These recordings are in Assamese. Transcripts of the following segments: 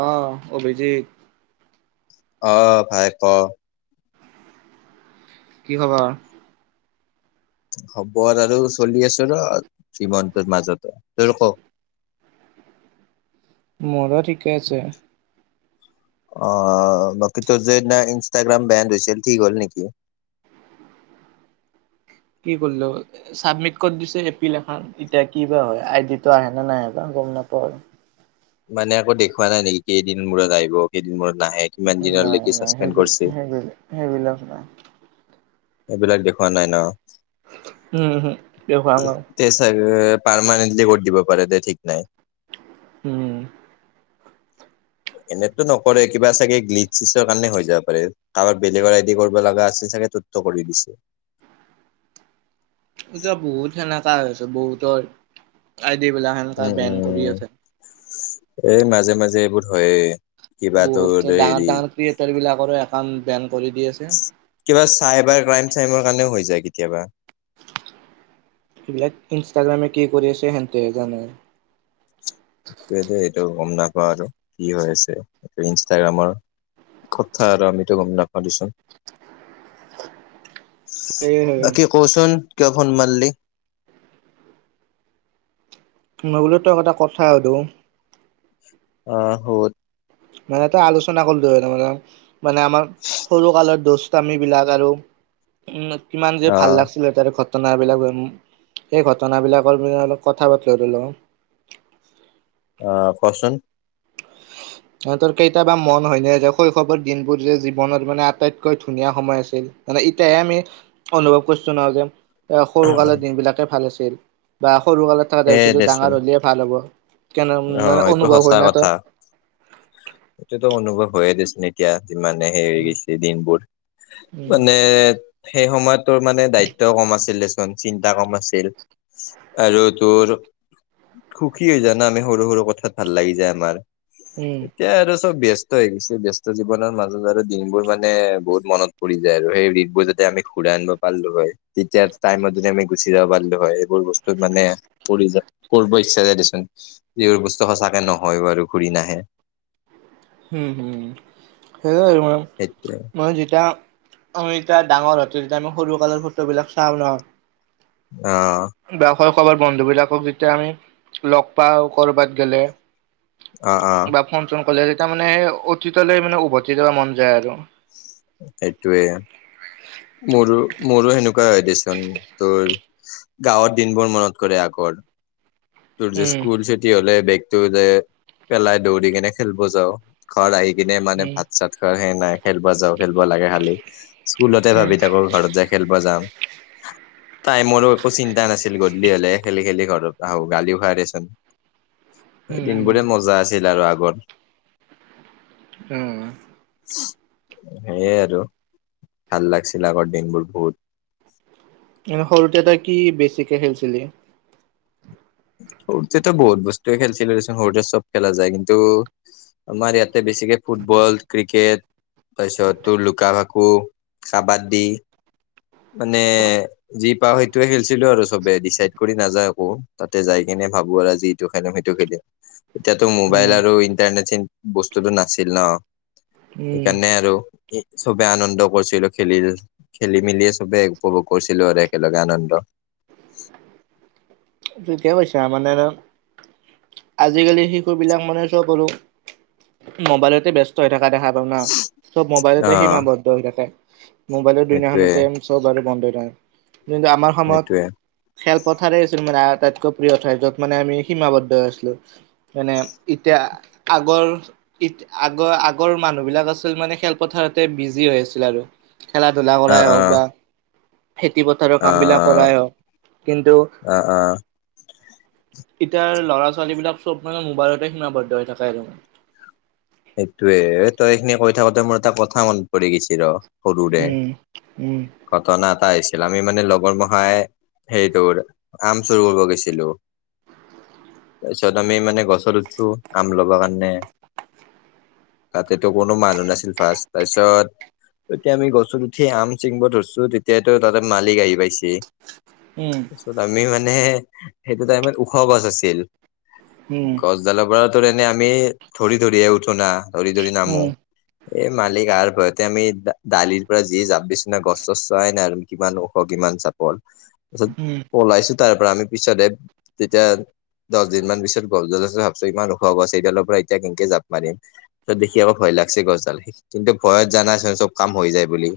অ, অভিজিত অ, ভাই ক? কি খবৰ? খবৰ আৰু চলি আছো ৰ জীৱনটোৰ মাজতে। তোৰ ক? মৰো ঠিকে আছে। অ, অ, বাকী তোৰ যে সিদিনা ইনষ্টাগ্ৰাম বেন হৈছিল, ঠিক হ'ল নেকি? [unintelligible] চাবমিট কৰি দিছো। এপিল এখান ইটা কি বা হয়? আইডি টো আহে না নাহে বা গম নাপাওঁ আৰু। মানে একো দেখুওৱা নাই নেকি? কেইদিন মূৰত আহিব, কেইদিন মূৰত নাহে, কিমান নাই দিনলৈকে নাই চাচপেন্দ সেইবিল কৰছি? সেইবিল সেইবিলাক নাই। এইবিলাক দেখুওৱা নাই ন? উম, হুম দেখুওৱা নাই। তে চাগে পাৰ্মানেন্ট কৰি দিব পাৰে দে ঠিক নাই। উম। এনেতো নকৰে। কিবা চাগে গ্লিচ, চিচৰ কাৰণে হৈ যাব পাৰে। কাৰোবাৰ বেলেগৰ আইডি কৰিব লগা আছিল চাগে। তোৰটো কৰি দিছি। এতিয়া বহুত সেনেকা হৈ আছে। বহুতৰ আইডি বিলাক সেনেকা বেন কৰি আছে। এ! মাজে, মাজে এইবোৰ হৈয়ে কিবাতো দে হেৰি। ক্ৰিয়েটাৰবিলাকৰো একাউণ্ট বেন কৰি দি আছে। কিবা চাইবাৰ ক্ৰাইম-চাইমৰ কাৰণেও হৈ যায় কেতিয়াবা। এইবিলাক ইনষ্টাগ্ৰামে কি কৰি আছে সেহেতেহে জানে। সেইটোৱে এইটো গ'ম নাপাও আৰু কি হৈ আছে ইনষ্টাগ্ৰামৰ। কথা আৰু আমিতো গ'ম নাপাও দিয়াচোন। [inaudible] সেয়ে বাকী ক'চোন কিয় ফোন মাৰলি? মই বোলো তোক এটা কথা সোধো। অ', সোধ। মানে এটা আলোচনা কৰিলো হয় তাৰমানে, মানে আমাৰ সৰু কালৰ দুষ্ট আমি বিলাক আৰু কিমা কিমান যে ভাল আহ লাগছিলে তাৰ ঘ টনাবিলাক এম, সেই ঘটনাবিলাকৰ বিষয়ে অলপ কথা পাতিলোঁ হয় ধৰিল। অ', কচোন। তহঁতৰ কেইতাবা মন হয়নে যে শৈশৱৰ দিনবোৰ যে জীৱনত মানে আটাইতকৈ ধুনীয়া সময় আছিল। মানে ইতিয়াহে আমি অনুভৱ কৰছো ন' যে এ সৰুকালৰ দিন বিলাকে ভাল আছিল বা সৰুকালত এ থকা পিছত দেচোন ডাঙৰ হ'লিহে ভাল হ'ব। কেনে অ মানে এইটো অনুভৱ হয় নে তোৰ? সেইটোটো অনুভৱ হৈয়ে দেছোন এতিয়া যিমানে হেৰি হৈ উম গৈছে দিনবোৰ, উম মানে সেই সময়ত তোৰ মানে দায়িত্বও ক'ম আছিল, দেচোন চিন্তা কম আছিল। আৰু তোৰ সুখী হৈ জানা নে সৰু সৰু কথাত ভাল লাগি যায় আমাৰ। উম। এতিয়া আৰু চব ব্যস্ত হৈ গৈছে, ব্যস্ত জীৱনৰ মাজত আৰু দিনবোৰ মানে বহুত মনত পৰি যায় আৰু সেই দিনবোৰ যদি আমি ঘুৰাই আনিব পাৰলো হয়, তেতিয়া টাইমত যদি আমি গুচি যাব পাৰিলো হয়, এইবোৰ বস্তু মানে পৰি যায়, কৰিব ইচ্ছা যায় দেচোন। যিবোৰ বস্তু সঁচাকে নহয় বাৰু ঘূৰি নাহে। হুম, হুম, [unintelligible] সেইটোৱেই। মই যেতিয়া আমি যেতিয়া ডাঙৰ হতে যেতিয়া আমি সৰু কালাৰৰ ফটোবিলাক চাওঁ ন'! অ'। বা শৈশৱৰ বন্ধু বিলাকক যেতিয়া আমি ল'গ পাওঁ কৰ'বাত গেলে। অ', অ'। ফোন-চোন কৰলে তেতিয়া মানে সেই অতীতলৈ মানে উভতি যাব মন যায় আৰু। সেইটোৱে মোৰো মোৰো সেনেকুৱা হয় দেচোন, তোৰ গাঁৱৰ দিন বোৰ মনত কৰে আগৰ। তোৰ যে উম স্কুল চুটি হ'লে, বেগতটো যে পেলাই দৌৰি কেনে খেলব যাও। ঘৰত আহি কিনে মানে উম ভাত-চাত খোৱাৰ সেই নাই। খেলব যাওঁ খেলব লাগে খালি, স্কুলতে উম ভাবি থাকো ঘৰত যায় খেলব যাম, টাইমৰো একো চিন্তা নাছিল, গধূলি হ'লে খেলি খেলি ঘৰত আহো। গালিও খাই দেচোন, সেই উম দিন উম বোৰে মজা আছিল আৰু আগৰ। উম। সেইয়ে আৰু ভাল লাগছিল আগৰ দিনবোৰ বহুত। এনে সৰুতে তই কি বেছিকে খেলছিলি? সৰুতেতো বহুত বস্তুৱে খেলছিলো দেচোন, সৰুতে চব খেলা যায় কিন্তু আমাৰ ইয়াতে বেছিকে ফুটবল, ক্ৰিকেট তাৰপিছত তোৰ লুকা ভাকু, কাবাদি মানে যি পাওঁ সেইটোয়ে খেলছিলো আৰু চবে ডিচাইড কৰি নাযাওঁ একো। তাতে যাই কিনে, ভাবো আৰু যি এইটো খেলিম, সেইটো খেলিম, এতিয়াতো মোবাইল উম আৰু ইণ্টাৰনেট চ বস্তুটো নাছিল ন, উম সেইকাৰণে আৰু চবে আনন্দ কৰিছিলো খেলি, খেলি- মেলি। চবেই উপভোগ কৰিছিলো আৰু একেলগে আনন্দ। ঠিকে কৈছা, মানে আৰু আজিকালি শিশুৰ, বিলাক মানে চব আৰু মোবাইলতে ব্যস্ত হৈ থকা দেখা [inaudible] না চব, অ মোবাইলতে সীমাবদ্ধ হৈ থাকে, মোবাইলত সেইটোৱে দুুনীয়াখনতে চব বাৰু বন্ধই নাই, কিন্তু আমাৰ সময়ত সেইটোৱে খেলপথাৰে চোন মানে আটাইতকৈ প্ৰিয় ঠাই য'ত মানে আমি সীমাবদ্ধ হৈছিলো, মানে এতিয়া আগৰ ই, আগৰ আগৰ আছিল, মানে খেলপথাৰতে বিজি হৈ আৰু। খেলা ধূলা অ কৰাই অ হ'ওক বা খেতি পথাৰৰ অ কাম বিলাক কৰাই হ'ওক কিন্তু অ, অ, এতিয়াৰ ল'ৰা-ছোৱালীবিলাক চব মানে মোবাইলতে সীমাবদ্ধ হৈ থাকে আৰু। সেইটোয়ে, তই এইখিনি কৈ থাকোতে মোৰ এটা কথা মনত পৰি গৈছি ৰ, সৰুৰে, উম উম ঘটনা এটা আহিছিল, আমি মানে লগৰ মখাই সেইটোৰ, আম চুৰ কৰিব গৈছিলো। তাৰপিছত আমি মানে গছত উঠছো, আম ল'ব কাৰণে। তাতেতো, কোনো মানুহ নাছিল ফাৰ্ষ্ট তাৰপিছত এতিয়া আমি গছত উঠি আম চিঙব ধৰিছো, তেতিয়াতো তাতে মালিক আহি পাইছে। উম, আমিও মানে সেইটো টাইমত ওখ গছ আছিল। উম গছ জালৰ পৰাতো এনে আমি, ধৰি ধৰিয়ে উঠো না, ধৰি ধৰি নামো। উম এই মালিক আৰু ভয়তে আমি দালিৰ পৰা যি জাপ দিছো না, গছ- চছ চোৱাই নাই আৰু। কিমান ওখ কিমান চাপৰ, তাৰপিছত উম, পলাইছো তাৰ পৰা আমি পিছতে তেতিয়া দহ দিনমান পিছত গছডাল আছে, ভাবছো ইমান ওখ গছ এইডালৰ পৰা এতিয়া কে কে, জাপ মাৰিম, ত দেখি আকৌ ভয় গছডাল, কিন্তু ভয়ত জানাচোন চব হৈ যায় বুলি।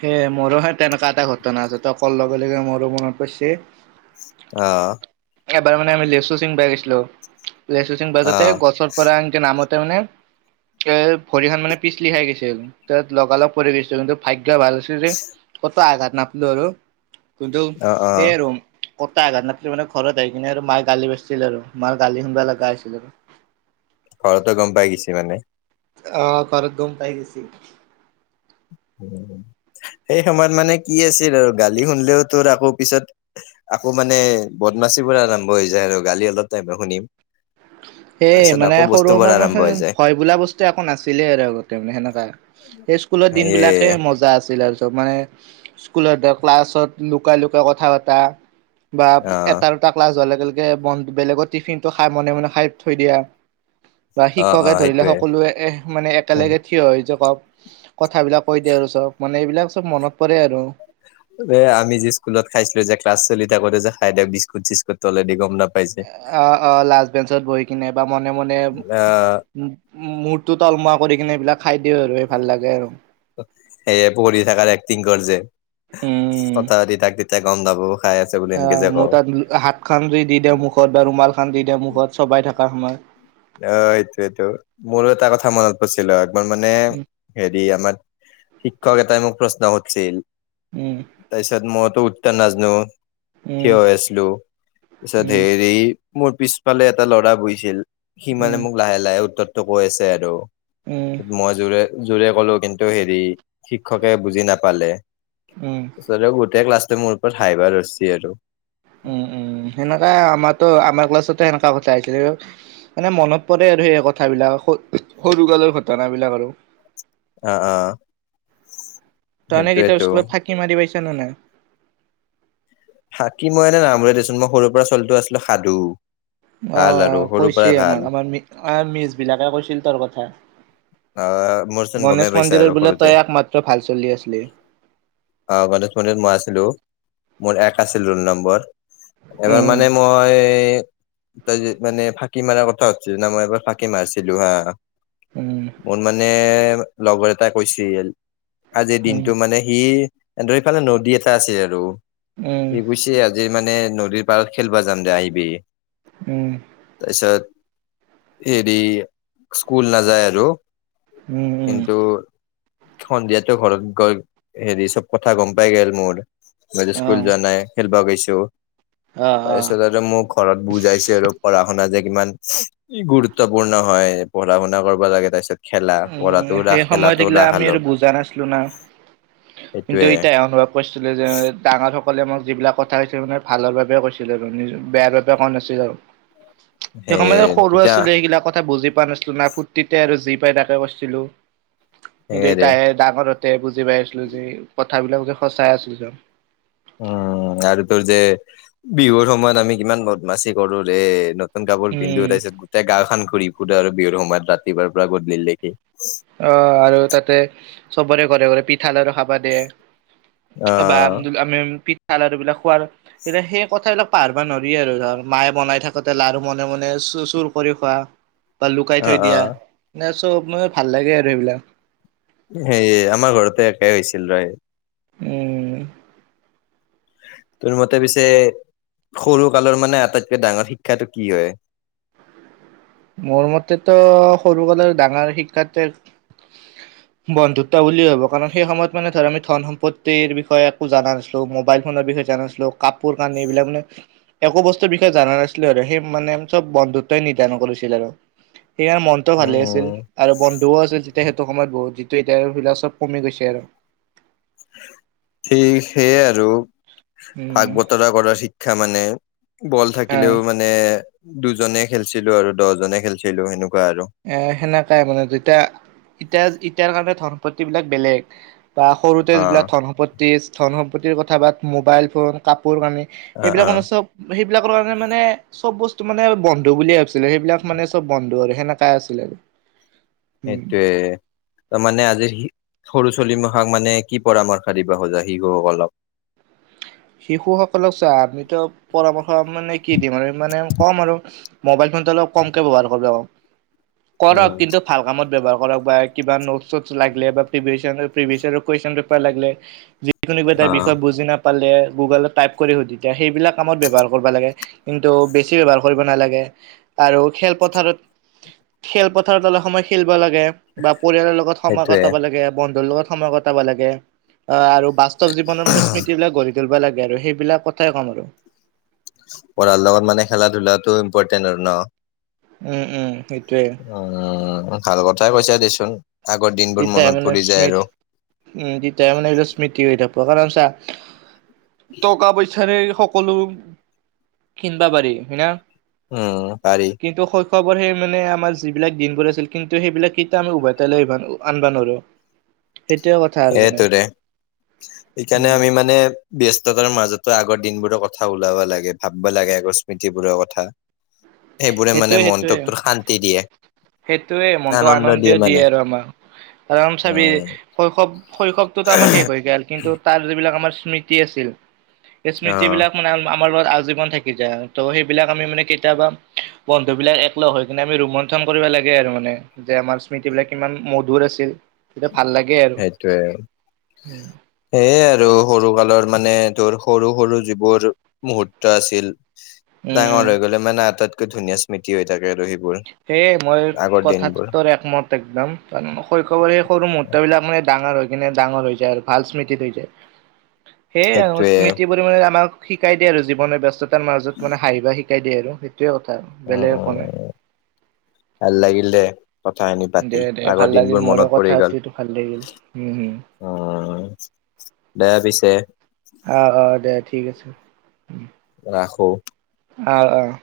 সেয়া মোৰো হে, তেনেকুৱা এটা ঘটনা আছে, ত কল‌ লব লগে মোৰো মনত পৰিছে। অ, এবাৰ মানে আমি, লেচু চিংবা গেছিলো, লেচু চিংবা জাওতে অ', গছৰ পৰা এনকে নামতে মানে এ, ভৰি খন মানে পিছলি খাই গৈছিল, তাত লগালগ পৰি গৈছিল, কিন্তু ভাগ্য ভাল আছিল। ক'তো আঘাত নাপালো আৰু কিন্তু অ', অ', সেই আৰু। ক'তো আঘাত নাপালি মানে, ঘৰত আহি কিনে আৰু মায়ে গালি পাৰছিল আৰু মাৰ গালি শুনবা লগা হৈছিল আৰু। ঘৰতে গম পাই গৈছে মানে। অ, ঘৰত গম পাই গৈছে। সেই সময়ত মানে কি আছিল আৰু গালি শুনিলেও তোৰ আকৌ পিছত আকৌ মানে বদমাচিৰ পৰা, আৰম্ভ হৈ যায় আৰু গালি অলপ টাইমহে শুনিম। সেই তাৰপিছত মানে আকৌ সৰু বস্তুবোৰ সময় মান, আৰম্ভ হৈ যায়। ভয় বোলা বস্তু নাছিলেই আৰু আগতে মানে সেনেকা সেই স্কুলত দিন সেয়ে বিলাকে মজা আছিল আৰু চব মানে স্কুলত ধৰ, ক্লাছত লুকাই, লুকাই কথা পতা বা অ', এটাৰ এটা ক্লাছ হোৱাৰ লগে লগে বন, বেলেগৰ টিফিনটো খাই মনে মনে খাই থৈ দিয়া। বা অ', শিক্ষকে অ', ধৰিলে, সেইটোয়ে। সকলোৱে এহ, মানে একেলগে থিয় হৈ জোকা, কথাবিলাক কৈ দিয়া আৰু চ'ব মানে এইবিলাক চ'ব মনত পৰে আৰু। এই, আমি যে স্কুলত খাইছিলো যে ক্লাচ চলি থাকোঁতে যে খাই দিওঁ, বিস্কুট-চিস্কুট তলেদি গম নাপাই যে। অ, অ, লাষ্ট বেঞ্চত বহি কেনে বা মনে, মনে, আহ উম, মূৰটো তলমোৱা কৰি কিনে খাই দিওঁ আৰু সেই ভাল লাগে আৰু। সেইয়ে, পঢ়ি থাকাৰ এক্টিং কৰিছে। উম কথা-পাতি থাক, তেতিয়া গম নাপাব। খাই আ অ'! মোৰ তাত, হাত খন দি দি দেওঁ, মুখত বা ৰুমাল খান দি দেওঁ, মুখত চবাই থকা সময়ত। অ'! এইটো-এইটো, মোৰো এটা কথা মনত কৈছিলে, একবাৰ মানে উম সেৰি, আমাৰ শিক্ষক এটাই, মোক প্ৰশ্ন সুধিছিল, উম তাৰ পিছত, মইতো উত্তৰ নাজানোঁ। উম থিয় হৈ আছিলোঁ। তাৰপিছত উম সেৰি, মোৰ পিছফালে এটা ল'ৰা বহিছিল। সি মানে, উম মোক লাহ- লাহে উত্তৰটো কৈ আছে আৰু। উম মই জোৰে জোৰে ক'লো। কিন্তু সেৰি, শিক্ষকে বুজি নাপালে। উম! [unintelligible] গোটেই ক্লাছতো, মোৰ ওপৰত হাঁহিব ধৰিছে আৰু। উম, উম, সেনেকা আমাৰতো, আমাৰ ক্লাছতো সেনেকা কথা [unintelligible] মানে, মনত পৰে আৰু সেই কথাবিলাক, সৰুকালৰ ঘটনাবিলাক আৰু! অ'! অ'! [unintelligible] [unintelligible] কেতিয়াও সেইটোয়েতো স্কুলত, ফাকি মাৰি পাইছা নে নাই? [unintelligible] ভাল আৰু অ'! সৰুৰ পৰাই কৈছে ভাল আমাক, আমাৰ মি-মিচ বিলাকে কৈছিল, তোৰ কথা। অ মোৰচোন গমেই গণেশ পাইছা আৰু মন্দিৰৰ বোলে, সৰুতে তই একমাত্ৰ ভাল ছোৱালী আছিলি। অ'! গণেশ মন্দিৰত মই আছিলোঁ। মোৰ এক আছিল ৰোল নম্বৰ। এবাৰ উম মানে, মই তই যে মানে, ফাঁকি মাৰ কথা সুধিছিলি না? মই এবাৰ, ফাঁকি মাৰিছিলোঁ হা। উম। মোৰ মানে, লগৰ এটাই কৈছিল! আজিৰ উম দিনটো মানে সি, দুই ফালে, নদী এটা আছিল আৰু উম সি গৈছে। আজিৰ মানে, নদীৰ পাৰত খেলিবা যাম দে, আহিবি। উম। তাৰপিছত, সেৰি, স্কুল নযায় আৰু। উম উম কিন্তু, সন্ধিয়াতো ঘৰত গৈ, সেৰি, চব কথা গম পাই গ'ল মোৰ। মই যে অ স্কুল যোৱা নাই, খেলিবা গৈছোঁ। অ', অ'। তাৰপিছত, আৰু মোক ঘৰত বুজাইছে আৰু পঢ়া-শুনা যে কিমান ই গুৰুত্বপূৰ্ণ হয়। পঢ়া-শুনা কৰিব লাগে, তাৰ পিছত। উম, সেই সময়ত এইগিলা আমি আৰু বুজা নাছিলোঁ না। সেইটোয়ে দুইটাই অলপ-অলপ। কৈছিলে যে, ডাঙৰ সকলে মোক যিবিলাক কথা কৈছিলে মানে, ভালৰ বাবে কৈছিলে আৰু নিজ, বেয়া ভাবে কোৱা নাছিল আৰু! সেই সেয়ে সময়ত সৰু তেতিয়া আছিলোঁ। সেইগিলাক কথা বুজি পোৱা নাছিলোঁ, না। ফুুৰ্তিতে আৰু যি পাই, তাক কৰিছিলোঁ। সেয়েৰে দেউতাহে ডাঙৰতে বুজি পাইছিলোঁ যে, ক কথাবিলাককে সঁচাই আছিলোঁ, যেন। উম! আৰু তোৰ যে, বিহুৰ সময়ত আমি কিমান, বদমাচি কৰোঁ ৰে! নতুন কাপোৰ উম, পিন্ধো। তাৰপিছত, গোটেই গাঁওখন ঘূৰি-ফুৰো আৰু বিহুৰ সময়ত, ৰাতিপুৱাৰ পৰা গদূলি লৈকে। অ'! আৰু তাতে, চবৰে ঘৰে-ঘৰে, পিঠা-লাৰু খাবা দিয়ে। বা অ আমি, পিঠা লাৰু এইবিলাক খোৱাৰ, তেতিয়া, সেই কথাবিলাক পাহাৰিব নোৱাৰি আৰু ধৰ, মায়ে, বনাই থাকোঁতে, লাৰু মনে-মনে চু-চুৰ কৰি খোৱা! বা লুকাই অ থৈ অ দিয়া। নে চব, মই ভাল লাগে আৰু সেইবিলাক! সেই, আমাৰ ঘৰতে একেই হৈছিল, [unintelligible] উম। তোৰ মতে পিছে সৰু কালৰ মানে আটাইতকে ডাঙৰ শিক্ষাটো কি হয়? মোৰ মতেতো সৰু কালৰ ডাঙৰ শিক্ষাতে বন্ধুত্ব বুলিও ভাবো কাৰণ সেই সময়ত মানে ধৰ আমি ধন সম্পত্তিৰ বিষয়ে একো জানা নাছালো, মোবাইল ফোনৰ বিষয়ে জান নাছিলো। লো কাপোৰ কানি এই বিলাক মানে একো বস্তুৰ বিষয়ে জান নাছিলো আৰু, সেই মানে চব বন্ধুত্বই নিদান কৰিছিল ছিল আৰু, সেইকাৰণে মনতটো ভালে আছিল। উম আৰু বন্ধুও আছিল তেতিয়া সেইটো সময়ত বহুত, যিটো এতিয়া বিলাক চব কমি গৈছে আৰু। সেইক সেয়ে আৰু উম ভাগ বতৰা কৰাৰ শিক্ষা মানে। বল আহ থাকিলেও মানে দুজনে খেলছিলো আৰু দহজনে খেলছিলো সেনেকুৱা আৰু। এ সেনেকাই মানে যেতিয়া ইটা ইটাৰ কাৰণে ধন সম্পতি বিলাক বেলেগ। বা সৰুতে অ যিবিলাক ধন সম্পত্তি, ধন সম্পত্তিৰ কথা বাত মোবাইল ফোন কাপোৰ কানি। অ সেইবিলাক অ মানে চব। সেইবিলাকৰ কাৰণে মানে চব বস্তু মানে বন্ধু বুলিয়ে ভাবিছিলো, সেইবিলাক মানে চব বন্ধু আৰু সেনেকা কাই আছিলে। সেইটয়োৱেই। ত' মানে আজিৰ শি সৰু চলিমশাক মানে কি পৰামৰ্শ দিব খোজা শিশুসকলক? শিশুসকলক চোৱা আমিতো পৰামৰ্শ মানে কি দিম আৰু মানে ক'ম আৰু মোবাইল ফোনটো অলপ কমকে ব্যৱহাৰ কৰিব, অ কৰক কিন্তু ভাল কামত ব্যৱহাৰ কৰক বা কিবা নোট চ'টছ লাগিলে বা প্ৰিভিয়চন প্ৰিভিয়চনৰ কুৱেশ্যন পেপাৰ লাগিলে যি কোনো কিবা এটা বিষয়ে বুজি নাপালে গুগলত টাইপ কৰি সুধি তেতিয়া সেইবিলাক কামত ব্যৱহাৰ কৰিবা লাগে, কিন্তু বেছি ব্যৱহাৰ কৰিব নালাগে। আৰু খেলপথাৰত খেলপথাৰত অলপ সময় খেলব লাগে। বা পৰিয়ালৰ লগত সময় সেইটোয়ে কটাব লাগে বন্ধুৰ লগত সময় কটাব লাগে। আ আৰু বাস্তৱ জীৱনৰ মানে স্মৃতি বিলাক গঢ়ি তুলিব লাগে আৰু সেইবিলাক কথাই ক'ম আৰু। পঢ়াৰ লগত মানে খেলা ধূলাটো ইম্পৰ্টেণ্ট আৰু ন? উম, উম সেইটয়োৱে। অ', ভাল কথাই কৈছা দেচোন আগৰ দিনবোৰ তেতিয়াই মনত মানে পৰি যায় স্মৃতি আৰু। উম, তেতিয়া মানে এই বিলাক স্মৃতি হৈ থাকিব। কাৰণ চা টকা পইচাৰে সক সকললো কিনবা পাৰি হয়না। অ', পাৰি। কিন্তু শৈশৱৰ সেই মানে আমাৰ যিবিলাক দিনবোৰ আছিল, কিন্তু সেইবিলাক কেইটা আমি উভয়তাই লৈ আহব নৰো। আনবা নৰো। সেইটোয়ে কথা। সেইটো দে, সেইকাৰণে উম আমি মানে ব্যস্ততাৰ মাজতো আগৰ দিনবোৰৰ কথা ওলাব লাগে ভাববা লাগে আগৰ স্মৃতিবোৰৰ কথা। [unintelligible] এইবোৰে মানে সেইটোৱে সেইটোৱে মনটোক তোৰ শান্তি দিয়ে। সেইটোৱে মনটো আনন্দ দিয়ে আৰু আমাৰ, কাৰণ চাবি উম শৈশৱ শৈশৱটোতো আমাৰ শেষ হৈ গ'ল কিন্তু তাৰ যিবিলাক আমাৰ স্মৃতি আছিল সেই অ স্মৃতিবিলাক মানে আমাৰ লগত আজীৱন থাকি যায়। ত' সেইবিলাক আমি মানে কেতিয়াবা বন্ধু বিলাক একলগ হৈ কিনে আমি ৰোমন্থন কৰিব লাগে আৰু মানে। যে আমাৰ স্মৃতি বিলাক কিমান মধুৰ আছিল, তেতিয়া ভাল লাগে আৰু। সেইটোৱে। উম, সেয়ে আৰু সৰু কালৰ মানে তোৰ সৰু সৰু যিবোৰ মুহূৰ্ত আছিল, উম, ডাঙৰ হৈ গ'লে মানে আটাইতকৈ ধুনীয়া ম্মিতি হৈ থাকে সেইবোৰ। সেয়েই মই আগৰ দিনবোৰ কথাটোতোৰ একমত একদম। শৈশৱৰ সৰু মুহূৰ্ত বিলাক মানে ডাঙৰ হয়। কিনে ডাঙৰ হৈ যায় আৰু ভাল স্মৃতিত ৰৈ যায়। সেয়াই সেইটোয়ে স্মৃতি মানে আমাক শিকাই দিয়ে আৰু জীৱনে ব্যস্ততাৰ মাজত মানে হাঁহিব বা শিকাই দিয়ে আৰু সেইটোয়ে কথা আৰু অ' বেলেগ একো নাই। অ' ভাল লাগিল দে। কথা খিনি দে পাতি। দে ভাল আগৰ লাগিল দিনবোৰ মোৰো মনত পৰি কথা গ'ল পাতিটো ভাল লাগিল। উম, উম, উম। দে পিছে অ' অ' দে ঠিক আছে। ৰাখোঁ। অ' অ'